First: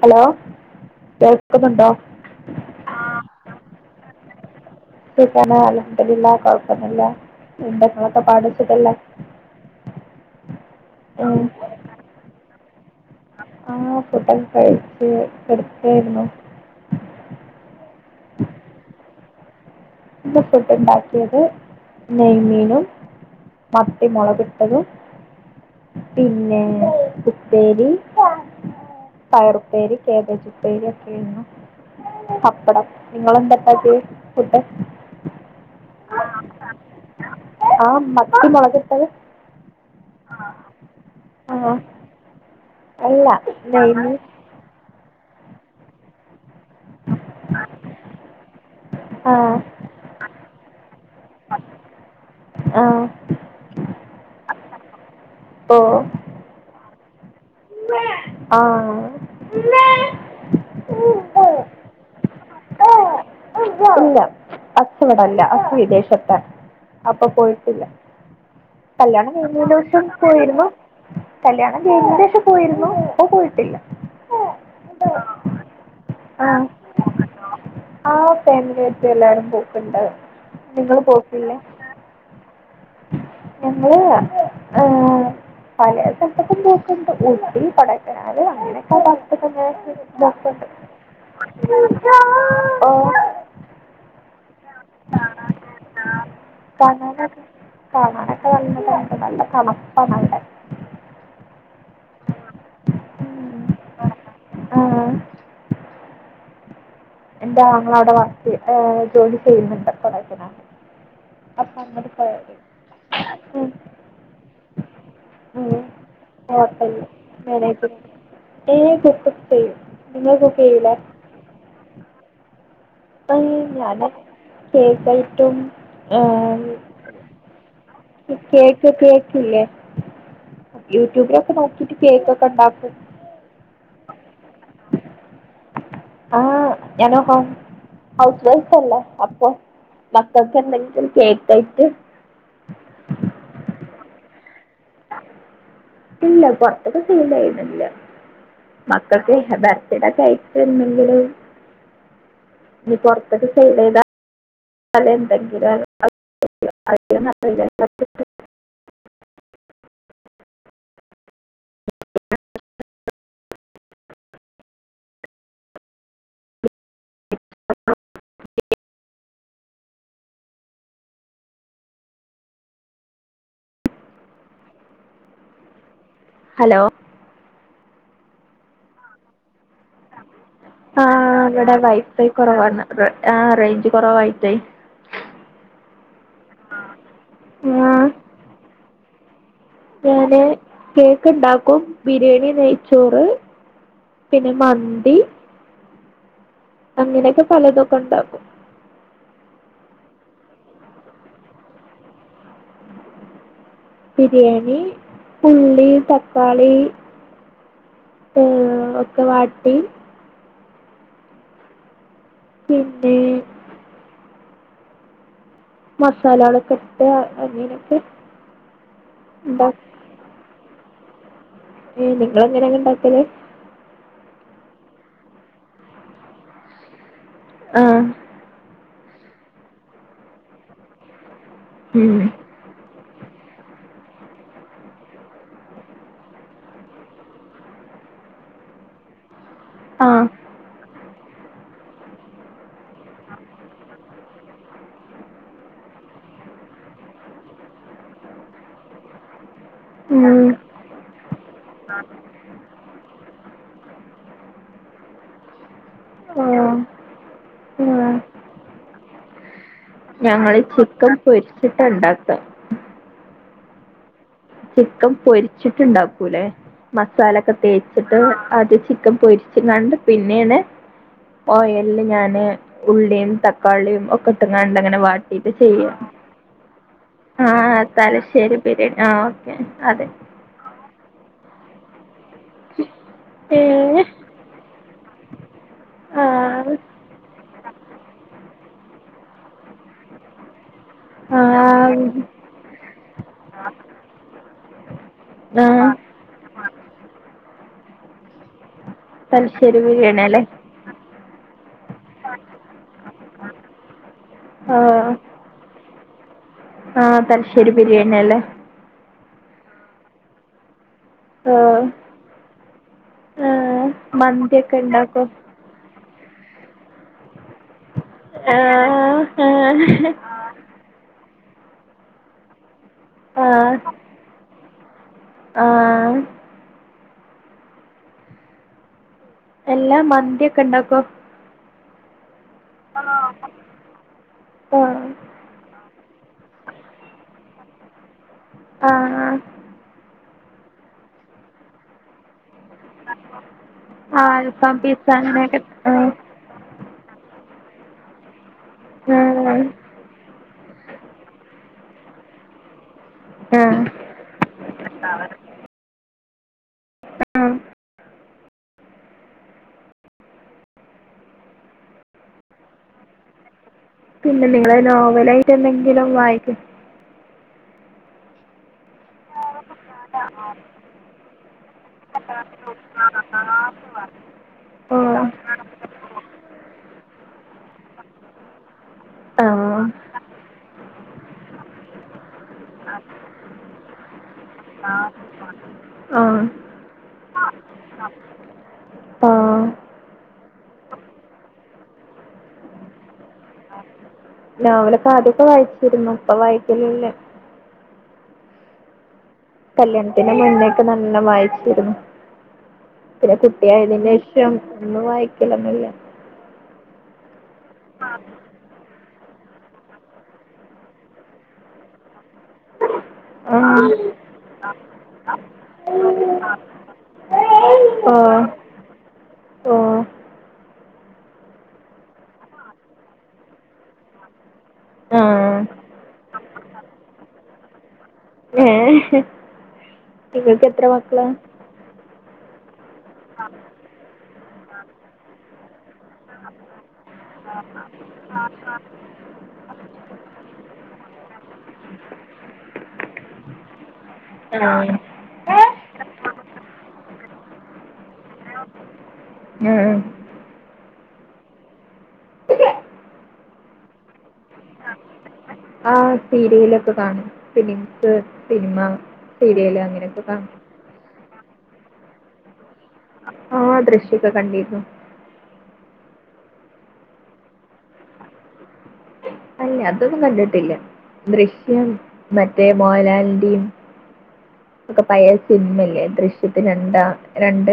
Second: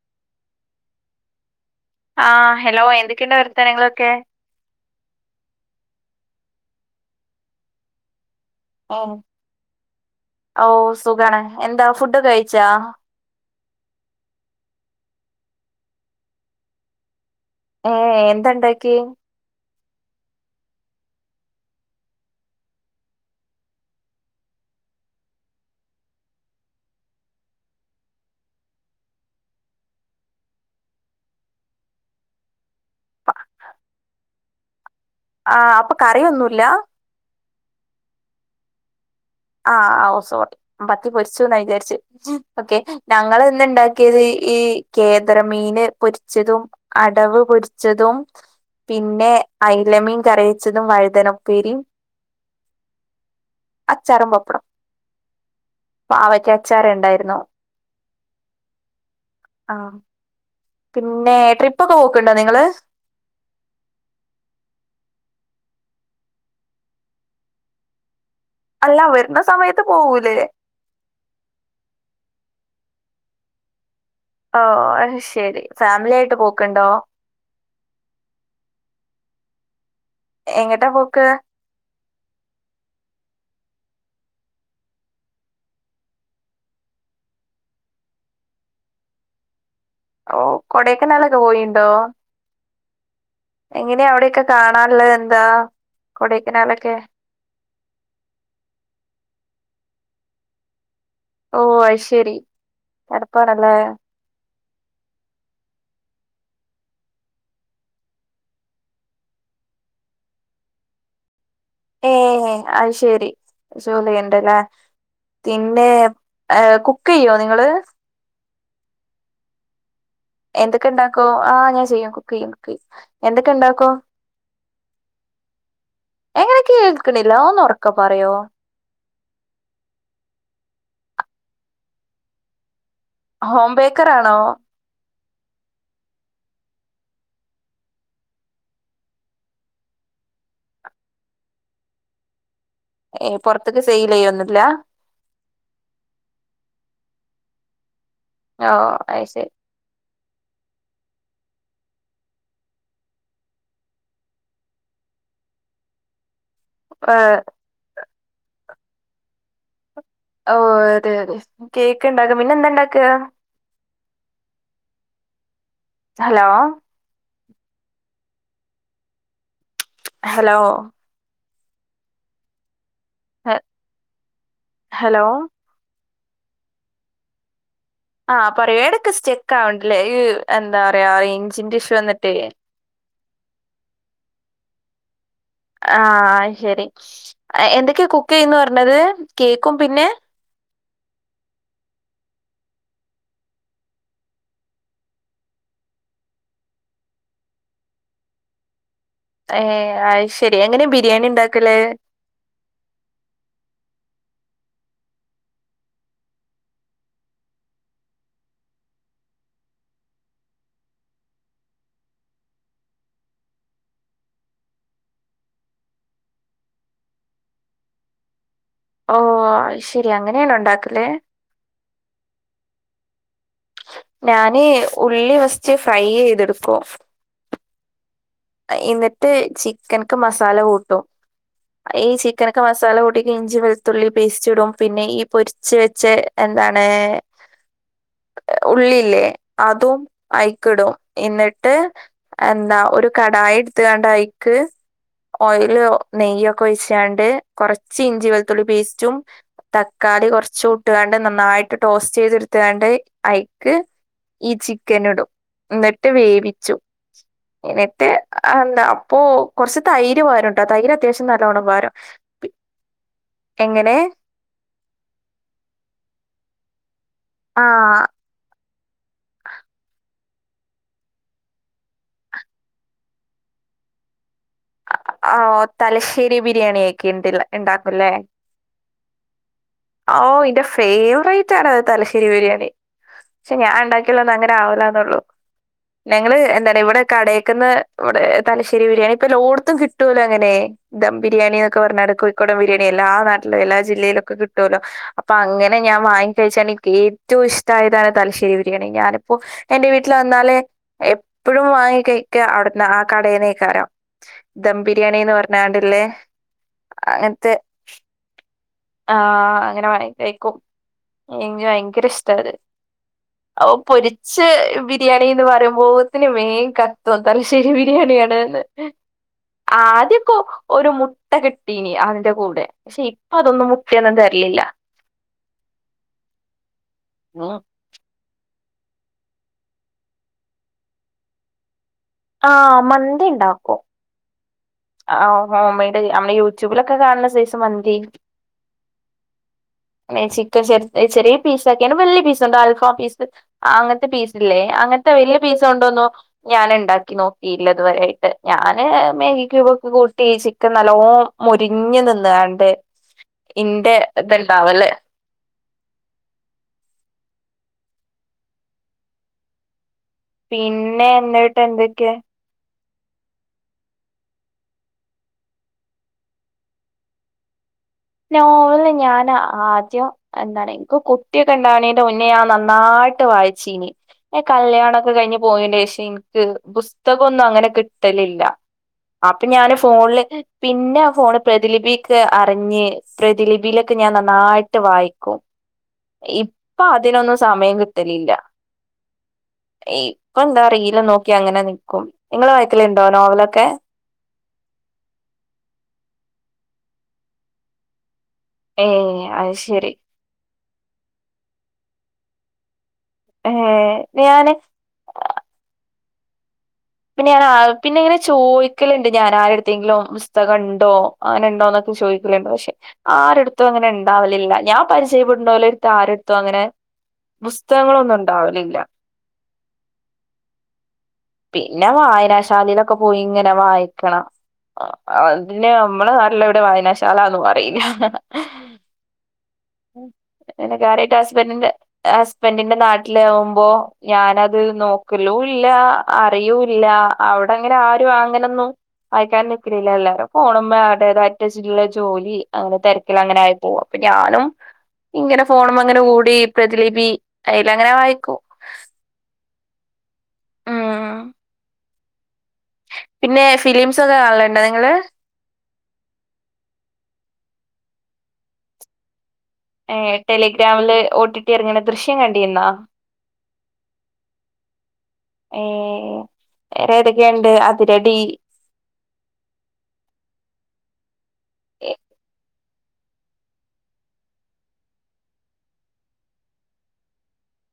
Hello കേൾക്കുന്നുണ്ടോ? ആഹ് hello എന്തെക്കെണ്ട് വർത്താനങ്ങളൊക്കെ? സുഖാണ് അൽഹംദുലില്ലാഹ് കൊഴപ്പന്നുല്ല. എന്താങ്ങളൊക്കെ പാട്? സുഖല്ലേ ഓഹ് സുഖാണ് ഉം. എന്താ ഫുഡ് കഴിച്ചാ? ആഹ് ഫുഡക്കെ കഴിച്ച് കെടക്കായിരുന്നു. ഏഹ് എന്തണ്ടാക്കിയേ? ന്ന് ഫുഡ് ണ്ടാക്കിയത് നെയ്മീനും മത്തി മൊളക്ട്ടതും പിന്നെ ഉപ്പേരി പയറുപ്പേരി, കേബേജുപ്പേരി ഒക്കെ ഇരുന്നു പപ്പടം നിങ്ങളെന്താപ്പാക്കി ഫുഡ്? ആഹ് അപ്പ കറിയൊന്നുല്ല. ആഹ് മത്തി മൊളക്ട്ടത്. ആഹ് ഓഹ് സോറി പത്തി പൊരിച്ചു ആ വിചാരിച്ചേ ഓക്കെ അല്ല ഞങ്ങള് ഇന്ന് നെയ്മീൻ ണ്ടാക്കിയത് ഈ കേദ്രമീന് പൊരിച്ചതും അടവ് പൊരിച്ചതും പിന്നെ ആ അയ്ലമീൻ കറിവെച്ചതും വഴുതനപ്പേരിയും ആഹ് ച്ചാറും ബപ്പടം പ്പോ പാവയ്ക്ക അച്ചാരണ്ടായിരുന്നു ആഹ് ആഹ് പിന്നെ ട്രിപ്പൊക്കെ പോക്ണ്ടോ നിങ്ങള് ഇല്ല ഹസ്സ്വ്ടല്ല ഹസ്സ് വിദേശത്ത അപ്പൊപോയിട്ടില്ല അല്ല കല്യാണം വരുന്ന സമയത്ത് കഴിഞ്ഞേനേസം പോവൂലേ പോയിരുന്നു കല്യാണം കഴിഞ്ഞേന്റെഷം പോയിരുന്നു ഇപ്പ പോയിട്ടില്ല ഓ അഹ്ശെരി ഫാമിലിആയിട്ട് പോക്ണ്ടോ ആഹ് ഫാമിലിയായ്ട്ട് എല്ലാരും പോക്ണ്ട് എങ്ങട്ടാ പോക്ക് ഞ്ഞങ്ങള് ഏഹ് പലേസ്ഥൽത്ക്കും പോക്ണ്ട് ഊട്ടി കൊടക്കെനാല് അങ്ങനെയൊക്കെ വത്തക്കപോക്ക്ണ് ഹലോ കൊടക്കനാലൊക്കെ പോയിണ്ടോ ഓ എങ്ങനെയ അവിടെക്കെ കാണാനുള്ള എന്താ കൊടക്കനാലൊക്കെ [unintelligible] കാണാനൊക്കെ നല്ലത്ണ്ട് നല്ലതണപ്പാണ് അവടെ ഓ അയ്ശരി തണപ്പാണല്ലേ ആഹ് എന്റെ ആങ്ങള അവിടെ വർക്കെയ്യ് ഏ ജോലിചെയ്യുന്നുണ്ട് കൊടെക്കനാല് ഏഹ് അത്ശരി ഉം ജോലിയ്ണ്ടല്ലേ ഉം പിന്നെ ഏ ഹോട്ടലിൽ കുക്ക്യ്യ നിങ്ങള് മാനേജ്മെന്റ് ഏഹ് കുക്കൊക് ചെയ്യും നിങ്ങൾ കുക്ക് ചെയ്യൂലേ എന്തക്കെണ്ടാക്കൂ ആ ഞാൻ ചെയ്യും കുക്ക്യ്യും കുക്ക്യ്യും ഇപ്പയ്ൻ ഞാന് കേക്കായിട്ടും ക്കിണില്ലാന്ന് ഒന്ന് ഒറക്കെ പറയോ കേക്കില്ലേ യൂട്യൂബിലൊക്കെ നോക്കിട്ട് കേക്കൊക്കെണ്ടാക്കും ഹോം ബേക്കറാണോ ആഹ് ഞാന് ഹോം ഹൗസ് വൈഫ് അല്ലേ അപ്പൊ മക്കൾക്കെന്തെങ്കിലും കേക്കായിട്ട് ഏഹ് പൊറത്ത്ക്ക് സെയിലെയ്യൊന്നുല്ല ഇല്ല പൊറത്ത്ക്ക് സെയിലെയ്യൊന്നില്ല ഓ അത് മക്കൾക്ക് ശരി ബർത്ത്ഡേക്കെ ആയിട്ട് പ്പ എന്നെങ്കില് ഇഞ് പൊർത്ക്ക് സൈലെയ്താ ഏ [unintelligible] ഓ അതെ അതെ കേക്ക്ണ്ടാക്കും പിന്നെ എന്താണ്ടാക്ക ഹലോ [unintelligible] ഹലോ. ഹ ഹലോ ഹലോ ആഹ് പറയൂ ഏടക്ക് സ്റ്റെക്ക് ആവ്ണ്ട്ലേ ആഹ് ഇവിടെ വൈഫൈ കുറവാണ് ആ റേഞ്ച് കുറവായിട്ടെയ് ആഹ് ശരി എന്തൊക്കെയ കുക്ക്യ്യുന്ന് പർഞ്ഞത് കേക്കും പിന്നെ ഞാന് കേക്ക്ണ്ടാക്കും ബിരിയാണി നെയ്ച്ചോറ് പിന്നെമന്തി അങ്ങനെയൊക്കെ പലതൊക്കെ ഇണ്ടാകും. ഏ അയ് ശരി എങ്ങനെ ബിരിയാണി ഇണ്ടാക്കല്? ബിരിയാണി ഉള്ളി തക്കാളി. ഏ ഒക്കെ വാട്ടി. പിന്നെ. മസാലാളൊക്കെ ഇട്ട് അങ്ങനൊക്കെ. ഓ അയ് ശരി അങ്ങനെയാണോ ഇണ്ടാക്കല്? നിങ്ങളെങ്ങനയാ ഇണ്ടാകല്? ഞാന് ഉള്ളി വസ്റ്റ് ഫ്രൈ ചെയ്തെടുക്കു. ആഹ് എന്നിട്ട് ചിക്കനിക്ക് മസാല കൂട്ടും ഈ ഉം ചിക്കൻ ക്കെ മസാല കൂടി ഇഞ്ചി വെളുത്തുള്ളി പേസ്റ്റ് ഇടും പിന്നെ ഈ പൊരിച്ച് വെച്ച എന്താണ്. ഉള്ളില്ലേ അതും ആ അയിക്കിടും. എന്നിട്ട് എന്താ ഒരു കടായി ഇടുത്തുകാണ്ടയ്ക്ക്. ഓയിൽ നെയ്യൊക്കെ ഒയിചാണ്ട് കൊറച്ച് ഇഞ്ചി വെളുത്തുള്ളി പേസ്റ്റും. തക്കാളി ഉം കുറച്ച് ട്ടുകാണ്ട് നന്നായിട്ട് ടോസ്റ്റ് ചെയ്തെടുത്താണ്ട്. ക്ക് ഈ ചിക്കൻ ഇടും എന്നിട്ട് ആ വേവിച്ചും ആ ങ്ങനൊക്കെ എന്താ അപ്പൊ കുറച്ച് തൈര് പാരു ഞങ്ങള് ട്ടോ തൈര് ചിക്കൻ അത്യാവശ്യം നല്ലവണ്ണം പൊരിച്ചിട്ട് പാരും. ഉണ്ടാക്ക എങ്ങനെ? ചിക്കൻ പൊരിച്ചിട്ടുണ്ടാക്കൂല്ലേ മസാല ഒക്കെ ആഹ് തേച്ചിട്ട് ആദ്യം ചിക്കൻ പൊരി പിന്നാണ്ട് പിന്നേണ്. ഓയല് ഞാന് ഉള്ളിയും തക്കാളിയും ഒക്കെ ഇട്ടങ്ങാണ്ട്. ഇങ്ങനെ വാട്ടീട്ട് ഓഹ് ചെയ. തലശ്ശേരി ബിരിയാണിയൊക്കെ ഇണ്ടില്ല ആഹ് ഇണ്ടാക്കുംല്ലേ? തലശ്ശേരി ബിരിയാണി ആഹ് മ് അതെ. ഓ ഇന്റെ ഫേവറേറ്റ് ആണത് തലശ്ശേരി ബിരിയാണി. പക്ഷെ ഞാൻ ഏ ഇണ്ടാക്കിയാലൊന്നും അങ്ങനെ ആവുലാന്നൊള്ളു. ആ ഞങ്ങള് എന്താണ് ഇവിടെ കടയിക്കുന്ന് ഇവിടെ തലശ്ശേരി ബിരിയാണി ഇപ്പ എല്ലോടത്തും കി ട്ടോലൊ അങ്ങനെ. ദം ആ ബിരിയാണീന്നൊക്കെ പറഞ്ഞാല് കോഴിക്കോടം ബിരിയാണി എല്ലാ നാട്ടിലും എല്ലാ ജില്ലയിലൊക്കെ കിട്ടോല്ലോ? അപ്പൊ അങ്ങനെ ആ ഞാൻ വാങ്ങി കഴിച്ചാണ് ഇൻക്കേറ്റോം ഇഷ്ടായതാണ് തലശ്ശേരി ബിരിയാണി. ഞാൻ പ്പൊ തലശ്ശേരി എന്റെ വീട്ടില് ബിരിയാണി അല്ലേ വന്നാല് എപ്പഴും വാങ്ങികഴിക്ക അവിടന്ന് ആ കടീന്നേക്കാരം. ദം ആ ബിരിയാണിന്ന് പറഞ്ഞാണ്ട്ല്ലേ ആഹ് അങ്ങൻത്തെ തലശ്ശേരി ബിരിയാണി അല്ലേ ആഹ് എങ്ങനെ വാങ്ങി കഴിക്കും. ഇൻക്ക് ആഹ് ഭയങ്കര ഇഷ്ടാത്. ഓഹ് ആഹ് പൊരിച്ച് മന്തിയൊക്കെ ഉണ്ടാക്കോ ബിരിയാണീന്ന് പറയുമ്പോ ത്തിന് വേം കത്തും അത് തലശ്ശേരി ബിരിയാണിയാണ്ന്ന്. ആഹ് ആഹ് ആദ്യക്കൊ ഒരു മുട്ട കിട്ടീനി അതിന്റെ കൂടെ. പക്ഷെ ഇപ്പൊ അതൊന്നും ആഹ് മുട്ടയൊന്നും തരിലില്ല. ആഹ്. [unintelligible] എല്ലാ മന്തിയൊക്കെ ഇണ്ടാക്കോ? ആഹ്. ആഹ് ആഹ്, ഉം. ആ ഹോ ഹോമെയ്ഡ് മ്മള് യൂട്യൂബിലൊക്കെ കാണ്ണ സൈസ് മന്തി ആഹ് ആഹ്. ന്നെ ചിക്കൻ ചെർ ചെറിയ പീസാക്കിയാണ് വല്ല്യ പീസ്ണ്ട് അൽഫാം പീസ് അങ്ങത്തെ ആഹ് പീസ്സിലേ അൽഫാം പിസ്സ അങ്ങത്തെ വലിയ അങ്ങനെയൊക്കെ പീസ് കണ്ടോന്നോ ആഹ് ഞാന്ണ്ടാക്കി നോക്കിയില്ലതുവരായിട്ട്. ഞാന് മൈ- ആഹ് ക്ക്‌ കൂട്ടി ചിക്കൻ നല്ലോം മൊരിഞ്ഞ് നിന്ന്കാണ്ട് ആഹ് ഇന്റെ ഇത്ണ്ടാവല്ലെ ഉം ഉം. പിന്നെ ന്നിട്ടെന്തൊക്കെ? പിന്നെ നിങ്ങള് നോവലായിട്ട് എന്തെങ്കിലും വായിക്കല് നോവല് ഞാന് ആദ്യം എന്താണ് ഇൻക്ക് കുട്ടിയൊക്കെ ഇണ്ടണീന്റെ മുന്നേ ഞാൻ നന്നായിട്ട് വായിച്ചീന്. പിന്നെ കല്യാണൊക്കെ ആഹ് കഴിഞ്ഞ് പോയേന്റെഷം ഇൻക്ക് പുസ്തകൊന്നും അങ്ങനെ കിട്ടലില്ല. അപ്പൊ ഞാന് ആഹ് ഫോണില് പിന്നെ ഫോണ് പ്രതിലിപീക്കെ അറിഞ്ഞ് പ്രതിലിപീലൊക്കെ ഞാൻ നന്നായിട്ട് വായിക്കും. ഈ ആഹ് പ്പൊ അതിനൊന്നും സമയം കിട്ടലില്ല. ആഹ് ഈ ഇപ്പൊന്താ റീലും നോക്കി അങ്ങനെ നിക്കും. നിങ്ങള് വായ്ക്കല്ണ്ടോ നോവലൊക്കെ? നോവലൊക്കെ ആദ്യൊക്കെ വായിച്ചിരുന്നു ഇപ്പൊ വായ്ക്കലില്ല. ഏഹ് അയ്ശെ കല്യാണത്തിന്റെ മുന്നേക്കെ നല്ലം വായിച്ചിരുന്നു. പിന്നെ ഏ കുട്ടിയായതിന്റെഷം ഞാന് ഒന്നും വായിക്കലൊന്നുല്ല. പിന്നെ ഞാനാ പിന്നെ ഇങ്ങനെ ചോയ് ക്കല്ണ്ട് ഞാൻ ആരേട്ടുത്തേങ്കിലും പുസ്തകണ്ടോ അങ്ങനെണ്ടോന്നൊക്കെ ചൊയ് ക്കല്ണ്ട്. പക്ഷെ ആ ആരട്ത്തും അങ്ങനെ ഇണ്ടാവലില്ല ഞാൻ പരിചയപ്പെടുന്നോലേട്ത്ത് ആരട്ത്തും അങ്ങനെ പുസ്തകങ്ങളൊന്നും ഇണ്ടാവലില്ല. ഓഹ്. പിന്നെ വായനാശാലീലൊക്കെ പോയി ഇങ്ങനെ വായിക്കണം. ആഹ് ആ അത് പിന്നെ നമ്മളെ നാട്ടിലെവിടെ വായനാശാലാന്നും അറീല്ല. ഏ നിങ്ങൾക്ക് പിന്നെ എത്ര കാര്യായിട്ട് മക്കളാ ഹസ്ബൻഡ്ന്റെ ഹസ്ബൻഡിന്റെ നാട്ടിലാവുമ്പോ ഞാനത് നോക്കലൂല്ലാ. അറിയൂല്ല അവ്ടെങ്ങനെ ആരും അങ്ങനൊന്നും വായിക്കാൻ നിക്കലില്ല എല്ലാരും ഫോണ്മ്മേ അടേത് അവര്ടേതായ്ട്ട്ള്ള ജോലി അങ്ങനെ തെരക്കിലങ്ങനായി പോവും. അപ്പൊ ഞാനും ഇങ്ങനെ ഫോണ്മ്മെങ്ങനെ കൂടി പ്രതിലിപി അയ്ലങ്ങനെ വായിക്കും. ഉം. ഉം [inaudible] പിന്നെ ഫിലിംസൊക്കെ കാണല്ണ്ടോ നിങ്ങള്? ആഹ സീരിയലൊക്കെ കാണും ഫിലിംസ് സിനിമ ഏഹ കാണും ടെലിഗ്രാമില് ഓട്ടിട്ട് ഇറങ്ങണ ദൃശ്യം കണ്ടിന്നാ ആഹ ദൃശ്യക്ക് കണ്ടിരുന്നു ഏഹ വറെ ഏതൊക്കെയുണ്ട് അതിരടി അല്ലെ അതൊന്നും കണ്ടിട്ടില്ല ദൃശ്യം മറ്റേ മോഹലാലിന്റെയും ഒക്കെ പയ സിനിമ ഇല്ലേ ദൃശ്യത്തിന് രണ്ടാ രണ്ട്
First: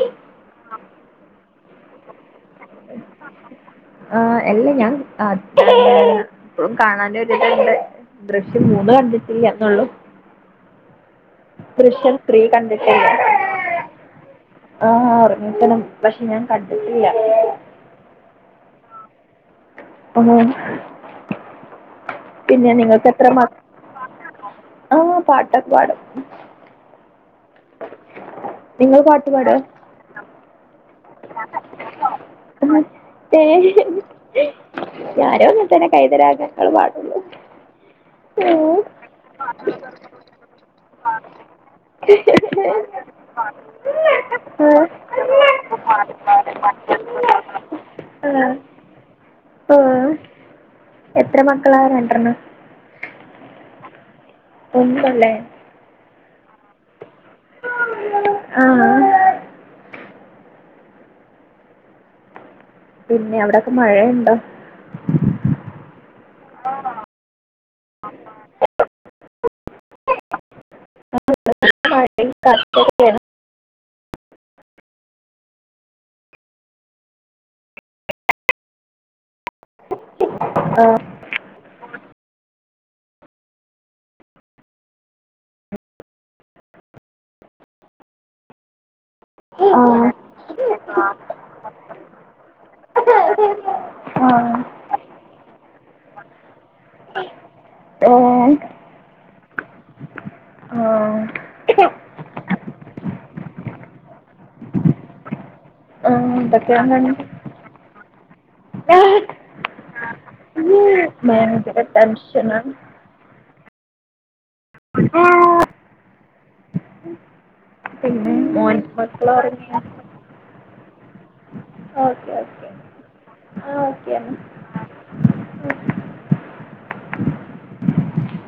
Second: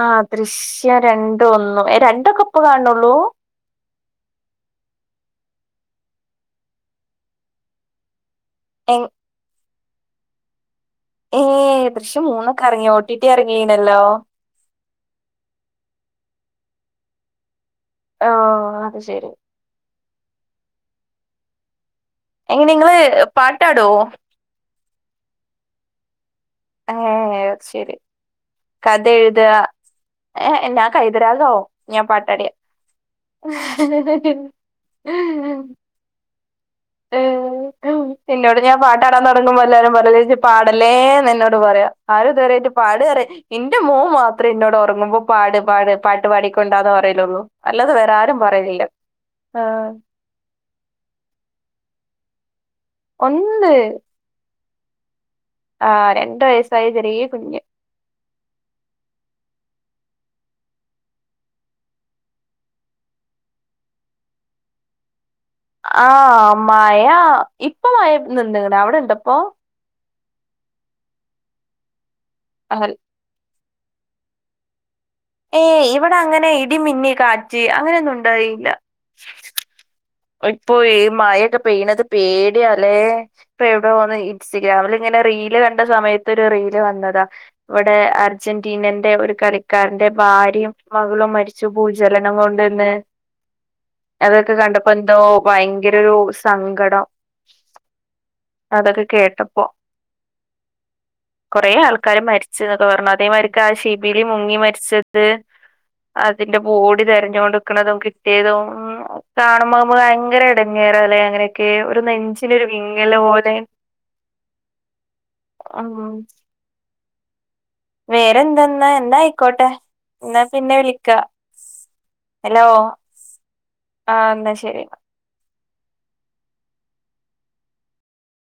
ആഹ ദൃശ്യം രണ്ട ഒന്നും രണ്ടോ കെ ഇപ്പം കാണണള്ളൂ ആഹ അല്ല ഞാൻ എപ്പോഴും കാണൻ ഒരുരിതണ്ട് ദൃശ്യം മൂന്ന് എ കണ്ടിട്ടില്ല എന്നള്ളു ഏഹ് ദൃശ്യം ത്രീ മൂന്നൊക്കെ ഇറങ്ങി ഒ കണ്ടിട്ടില്ല ടി ടി ഇറങ്ങീണല്ലോ ആഹ ഇറങ്ങിക്കണ് പക്ഷെ ഞാൻ കണ്ടിട്ടില്ല ഓഹ അത് ശെരി ഉം എങ്ങനെ പിന്നെ നിങ്ങള് നിങ്ങൾക്ക് എത്രമക പാട്ടാടുവോ ആഹ പാട്ടകേ പാടും ഏഹ ശരി നിങ്ങള് കഥ എഴുത എന്നാ [inaudible] ഏഹ ഞാനോ ഒന്ന തന്നെ കൈതരാക ഞങ്ങൾ പാടുള്ള ഉം കടന്ന് ഉറങ്ങുമ്പോ എല്ലാവരുംപറയൂ ചേച്ചി പാടലേന്ന് പറയാ ആര തരായിട്ട് പാട ഇന്റെ മോ മാത്രം ഇന്നോട് ആഹ് ഉറങ്ങുപോ പാട് പാട് പ പട്ട് പാടി കോണ്ടാന്ന് പറലുള്ളൂ അല്ലാതെ വേറെ ആരും പറയില്ല ആഹ ആഹ് എത്ര മക്കളാണ് രണ്ടണ്ണം ഒന്ന് ഒന്ന്ള്ളേ ആഹ് രണ്ട് വയസ്സായി ചെറിയ കുഞ്ഞ് ആഹ് പിന്നെ അവിടെക്കെ മഴയുണ്ടോ ആഹ് മായ ഇപ്പൊ മഴ നിന്ന്കണ് അവിടെ ഇണ്ട്പ്പൊ [inaudible] അൽ ഏയ് ഇവിടെ അങ്ങനെ ഇടിമിന്നി കാറ്റി അങ്ങനെയൊന്നും ഉണ്ടറിയില്ല ഇപ്പൊ ഈ ആഹ് മഴൊക്കെ പെയ്യണത് പേടിയല്ലേ ഇപ്പൊ എവിടൊ ഈ ഇൻസ്റ്റഗ്രാമിൽ ഇങ്ങനെ റീല് കണ്ട സമയത്ത് ഒരു റീല് വന്നതാ ഇവിടെ അർജന്റീനന്റെ ഒരു കളിക്കാരന്റെ ആഹ് ഭാര്യയും മകളും മരിച്ചു ഭൂചലനം കൊണ്ടന്ന് അതൊക്കെ ആഹ് കണ്ടപ്പോ എന്തോ ഭയങ്കര ഒരു സങ്കടം ഏഹ് അതൊക്കെ കേട്ടപ്പോ ആഹ് കുറെ ആൾക്കാര് മരിച്ചൊക്കെ പറഞ്ഞ അതേ മാതിരി ആഹ് ശിബിലി മുങ്ങി മരിച്ചത് ആഹ് അതിന്റെ എന്തൊക്കെയാ ബോഡി തിരഞ്ഞോണ്ട് നിക്കണതും കിട്ടിയതും കാണുമ്പോകുമ്പോ ഭയങ്കര ടങ്ങേറല അങ്ങനെയൊക്കെ ഭയങ്കര ഒരു നെഞ്ചിനരു ടെൻഷനാണ് വിങ്ങലപോലെ ഓ ആഹ് പിന്നെ മോൻ വേറെന്തെന്നാ എന്ന മക്കൾ ആയിക്കോട്ടെ ഉറങ്ങിയോ എന്നാ പിന്നെ വിളിക്കാ ഓക്കെ ഓക്കെ ഹലോ ആ ഓക്കെ ആഹ് എന്നാൽ എന്നാ ശരി